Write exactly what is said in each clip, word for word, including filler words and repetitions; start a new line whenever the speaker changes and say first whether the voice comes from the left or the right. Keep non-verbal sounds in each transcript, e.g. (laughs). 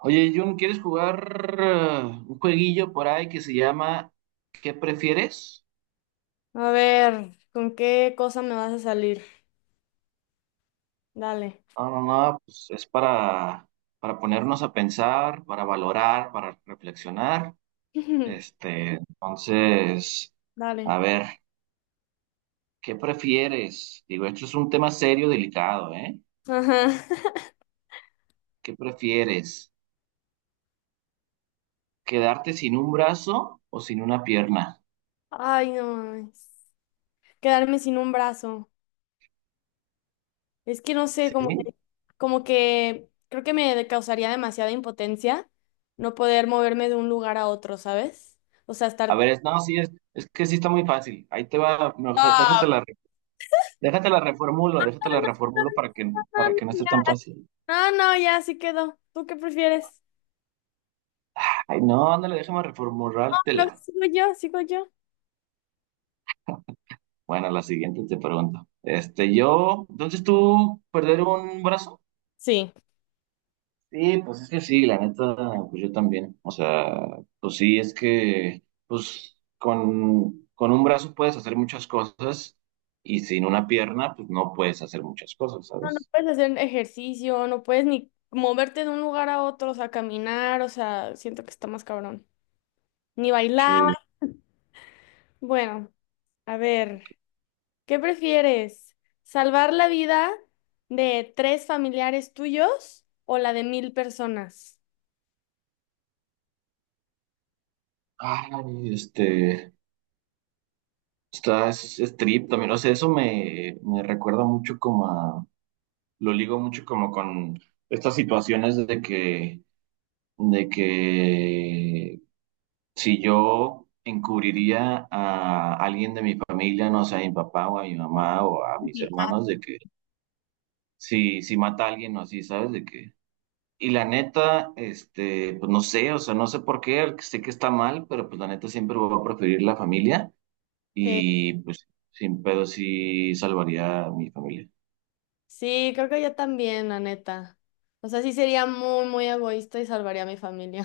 right: Oye, Jun, ¿quieres jugar eh, un jueguillo por ahí que se llama ¿Qué prefieres?
left: A ver, ¿con qué cosa me vas a salir? Dale.
right: No, no, no, pues es para, para ponernos a pensar, para valorar, para reflexionar.
left: (laughs)
right: Este, entonces,
left: Dale.
right: a ver, ¿qué prefieres? Digo, esto es un tema serio, delicado, ¿eh?
left: Ajá.
right: ¿Qué prefieres? ¿Quedarte sin un brazo o sin una pierna?
left: (laughs) Ay, no mames. Quedarme sin un brazo. Es que no sé,
right: ¿Sí?
left: como que, como que creo que me causaría demasiada impotencia no poder moverme de un lugar a otro, ¿sabes? O sea,
right: A
left: estar...
right: ver, es, no, sí, es, es que sí está muy fácil. Ahí te va, mejor
left: Ah,
right: déjate la. Déjate la reformulo, déjate la reformulo para que, para que no
left: no,
right: esté tan
left: ya.
right: fácil.
left: No, no, ya, sí quedó. ¿Tú qué prefieres?
right: Ay, no, ándale, déjame
left: No,
right: reformulártela.
left: sigo yo, sigo yo.
right: Bueno, la siguiente te pregunto. Este, yo, entonces tú, perder un brazo.
left: Sí.
right: Sí, pues es que sí, la neta, pues yo también. O sea, pues sí, es que, pues con, con un brazo puedes hacer muchas cosas y sin una pierna, pues no puedes hacer muchas cosas,
left: No, no
right: ¿sabes?
left: puedes hacer ejercicio, no puedes ni moverte de un lugar a otro, o sea, caminar, o sea, siento que está más cabrón. Ni bailar.
right: Sí.
left: Bueno, a ver, ¿qué prefieres? ¿Salvar la vida de tres familiares tuyos o la de mil personas?
right: Ay, este. Está es, es trip también, o sea, eso me, me recuerda mucho como a, lo ligo mucho como con estas situaciones de que, de que si yo encubriría a alguien de mi familia, no sé, a mi papá o a mi mamá o a mis
left: Sí.
right: hermanos, de que si, si mata a alguien o así, ¿sabes? De que, y la neta, este, pues no sé, o sea, no sé por qué, sé que está mal, pero pues la neta siempre voy a preferir la familia.
left: Sí,
right: Y pues sin pedo sí salvaría a mi familia.
left: sí, creo que yo también, la neta. O sea, sí sería muy, muy egoísta y salvaría a mi familia.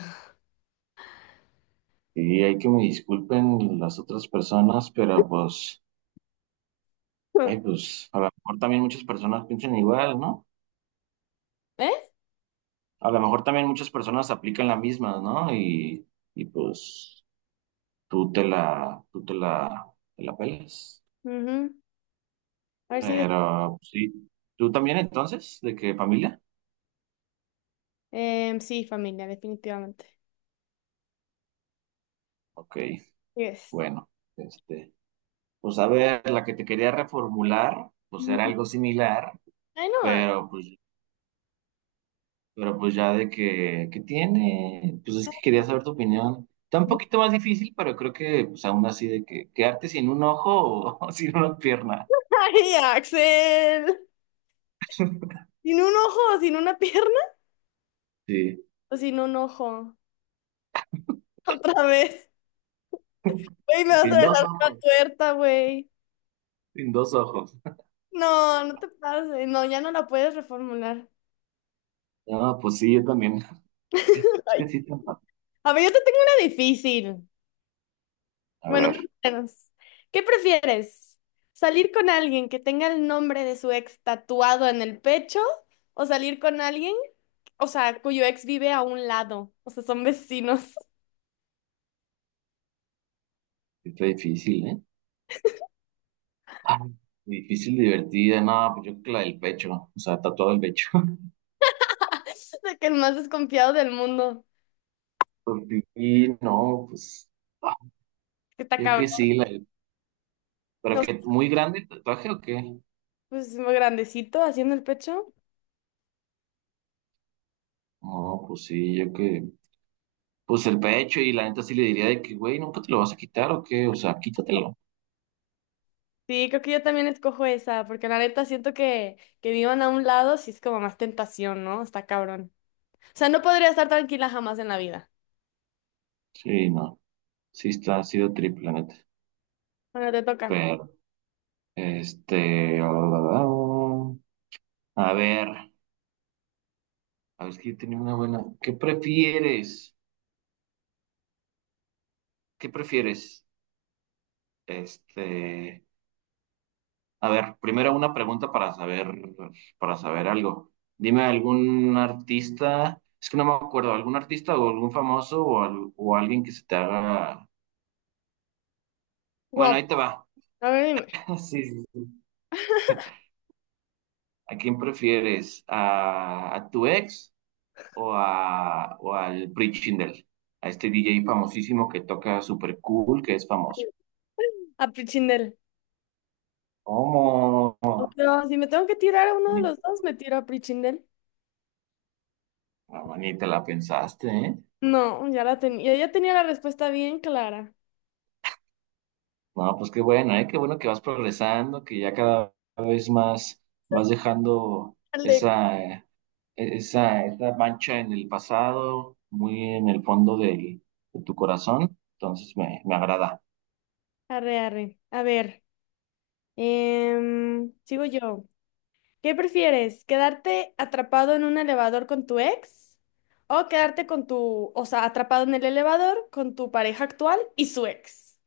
right: Y hay que me disculpen las otras personas, pero pues, ay,
left: (laughs)
right: pues a lo mejor también muchas personas piensan igual, ¿no?
left: ¿Eh?
right: A lo mejor también muchas personas aplican la misma, ¿no? Y, y pues tú te la, tú te la, te la pelas.
left: Ujú. A ver si...
right: Pero pues, sí, ¿tú también entonces? ¿De qué familia?
left: Em, sí, familia, definitivamente.
right: Ok,
left: Yes.
right: bueno, este, pues a ver, la que te quería reformular, pues era
left: Ujú.
right: algo similar.
left: Ay, no.
right: Pero pues Pero pues ya de que, que tiene, pues es que quería saber tu opinión. Está un poquito más difícil, pero creo que pues aún así de que quedarte sin un ojo o, (laughs) o sin una pierna.
left: Ay, Axel. Sin un ojo, sin una pierna
right: Sí,
left: o sin un ojo. (laughs) Otra vez. Güey, me
right: o
left: vas a
right: sin dos
left: dejar la
right: ojos,
left: tuerta, güey.
right: sin dos ojos.
left: No, no te pases. No, ya no la puedes reformular.
right: No, pues sí, yo también.
left: (laughs)
right: Es
left: Ay.
right: que sí, está fa-
left: A ver, yo te tengo una difícil.
right: a
left: Bueno, más
right: ver,
left: o menos. ¿Qué prefieres? ¿Salir con alguien que tenga el nombre de su ex tatuado en el pecho o salir con alguien, o sea, cuyo ex vive a un lado? O sea, son vecinos. (laughs)
right: sí está difícil, ¿eh? Ah, difícil, divertida, no, pues yo creo que la del pecho, o sea, tatuado el pecho. (laughs)
left: De que el más desconfiado del mundo.
right: Porque sí, no, pues ah,
left: Que está
right: yo
left: cabrón.
right: que sí, la del- pero
left: O
right: que muy grande el tatuaje o qué?
left: pues muy grandecito, haciendo el pecho.
right: No, pues sí, yo que... pues el pecho y la neta sí le diría de que, güey, ¿nunca te lo vas a quitar o qué? O sea, quítatelo.
left: Sí, creo que yo también escojo esa, porque la neta siento que, que vivan a un lado sí es como más tentación, ¿no? Está cabrón. O sea, no podría estar tranquila jamás en la vida.
right: Sí, no, sí está, ha sido triple, la neta.
left: Bueno, te toca.
right: Pero, este, a ver, a ver, es que yo tenía una buena. ¿Qué prefieres? ¿Qué prefieres? Este, a ver, primero una pregunta para saber, para saber algo. Dime algún artista, es que no me acuerdo, algún artista o algún famoso o, al- o alguien que se te haga. Bueno,
left: Guap.
right: ahí te va.
left: A ver,
right: (laughs) Sí, sí, ¿A quién prefieres? ¿A, a tu ex o, a, o al Prichindel? A este D J famosísimo que toca super cool, que es famoso.
left: dime. A Prichindel.
right: ¿Cómo?
left: Pero si me tengo que tirar a uno de
right: Ni,
left: los dos, me tiro a Prichindel.
right: no, ni te la pensaste, ¿eh?
left: No, ya la tenía. Ya tenía la respuesta bien clara.
right: No, pues qué bueno, ¿eh? Qué bueno que vas progresando, que ya cada vez más vas dejando
left: Dale.
right: esa, eh, esa, esa mancha en el pasado, muy en el fondo del- de tu corazón. Entonces me, me agrada.
left: Arre, arre. A ver. Em, sigo yo. ¿Qué prefieres? ¿Quedarte atrapado en un elevador con tu ex? ¿O quedarte con tu, o sea, atrapado en el elevador con tu pareja actual y su ex?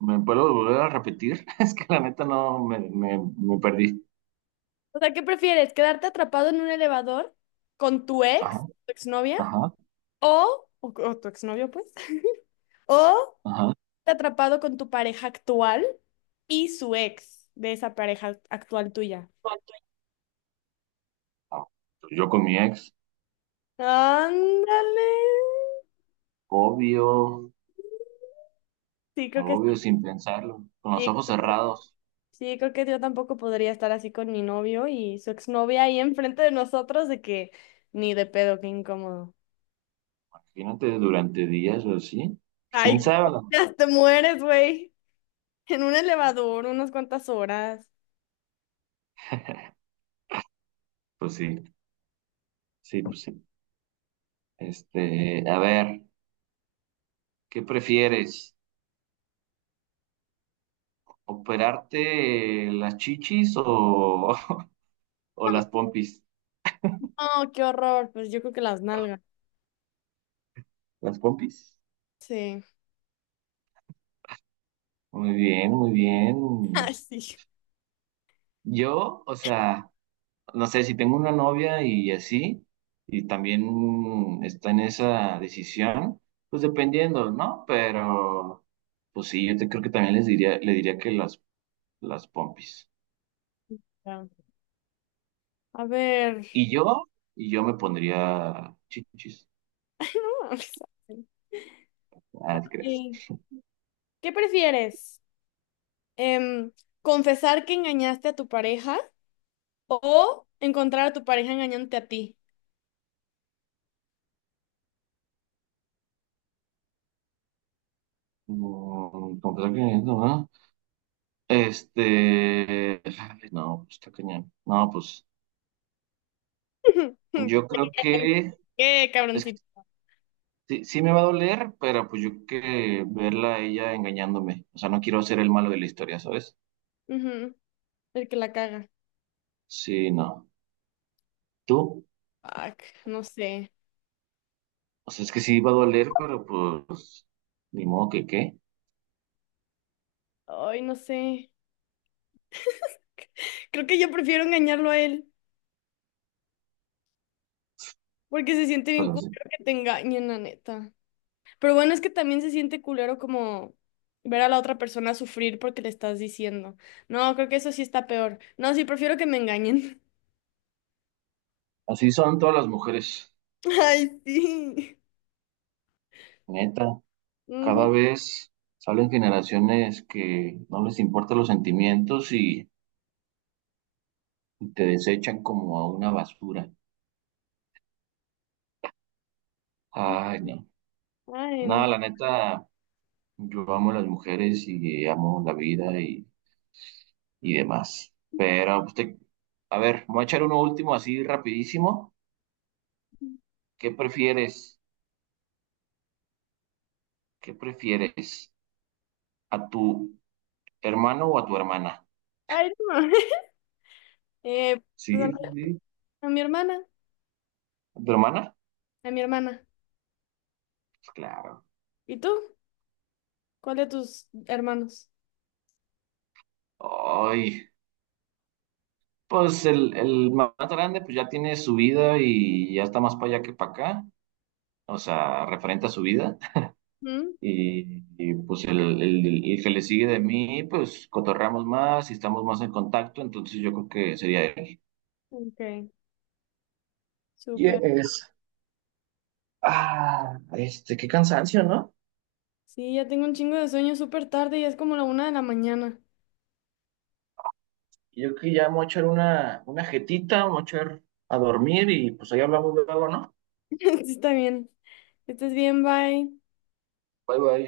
right: ¿Me puedo volver a repetir? (laughs) Es que la neta no me, me, me perdí.
left: O sea, ¿qué prefieres? ¿Quedarte atrapado en un elevador con tu ex,
right: Ajá,
left: tu exnovia?
right: ajá,
left: ¿O, o, o tu exnovio, pues? (laughs) ¿O
right: ajá.
left: te atrapado con tu pareja actual y su ex de esa pareja actual tuya?
right: Ah, pues yo con mi ex,
left: Ándale.
right: obvio,
left: Sí, creo que
right: obvio, sin pensarlo, con los
left: sí.
right: ojos cerrados.
left: Sí, creo que yo tampoco podría estar así con mi novio y su exnovia ahí enfrente de nosotros, de que ni de pedo, qué incómodo.
right: Imagínate durante días o así. Pues, ¿quién
left: Ay, (laughs)
right: sabe?
left: ¿cómo
right: La-
left: te te mueres, güey? En un elevador, unas cuantas horas.
right: pues sí, sí, pues sí. Este, a ver, ¿qué prefieres? ¿Operarte las chichis o, (laughs) o las pompis?
left: Oh, qué horror. Pues yo creo que las nalgas.
right: ¿Las pompis?
left: Sí.
right: Muy bien, muy
left: (laughs)
right: bien.
left: Ay, sí.
right: Yo, o sea. No sé, si tengo una novia y así, y también está en esa decisión, pues dependiendo, ¿no? Pero, pues sí, yo te, creo que también les diría, le diría que las, las pompis.
left: Ya. A ver.
right: Y
left: (laughs)
right: yo, y yo me pondría chichis.
left: Ay, no mames.
right: Ah, no te creas.
left: Sí. ¿Qué prefieres? Em, ¿Confesar que engañaste a tu pareja o encontrar a tu pareja engañándote a ti?
right: Mm, confesar que no, ¿no? Este, ay, no, pues está cañón. No, pues
left: (laughs)
right: yo creo que
left: ¿Qué,
right: es que
left: cabroncito?
right: sí, sí me va a doler, pero pues yo que verla a ella engañándome. O sea, no quiero ser el malo de la historia, ¿sabes?
left: Ujú. El que la caga.
right: Sí, no. ¿Tú?
left: Fuck, no sé.
right: O sea, es que sí va a doler, pero pues ni modo que qué.
left: Ay, no sé. Creo que yo prefiero engañarlo a él, porque se siente bien
right: Pues así.
left: culero que te engañen, la neta. Pero bueno, es que también se siente culero como ver a la otra persona sufrir porque le estás diciendo. No, creo que eso sí está peor. No, sí, prefiero que me engañen.
right: Así son todas las mujeres,
left: (laughs) Ay, sí.
right: neta. Cada
left: Ujú.
right: vez salen generaciones que no les importan los sentimientos y, y te desechan como a una basura. Ay, no.
left: Ay,
right: Nada,
left: no.
right: la neta, yo amo a las mujeres y amo la vida y y demás. Pero, pues, te- a ver, voy a echar uno último así rapidísimo. ¿Qué prefieres? ¿Qué prefieres? ¿A tu hermano o a tu hermana?
left: Ay, no. (laughs) Eh, pues a mi,
right: Sí, sí, sí.
left: a mi hermana,
right: ¿A tu hermana?
left: a mi hermana.
right: Pues, claro.
left: ¿Y tú? ¿Cuál de tus hermanos?
right: Ay, pues el, el más grande pues ya tiene su vida y ya está más para allá que para acá. O sea, referente a su vida.
left: ¿Mm?
right: Y, y, pues el, el- el que le sigue de mí, pues cotorreamos más y estamos más en contacto. Entonces yo creo que sería él.
left: Ok, súper.
right: Yes. Ah, este, qué cansancio, ¿no?
left: Sí, ya tengo un chingo de sueño súper tarde y es como la una de la mañana.
right: Yo creo que ya me voy a echar una, una jetita, me voy a echar a dormir y pues ahí hablamos luego, ¿no?
left: (laughs) Está bien. Estás bien, bye.
right: Bye bye.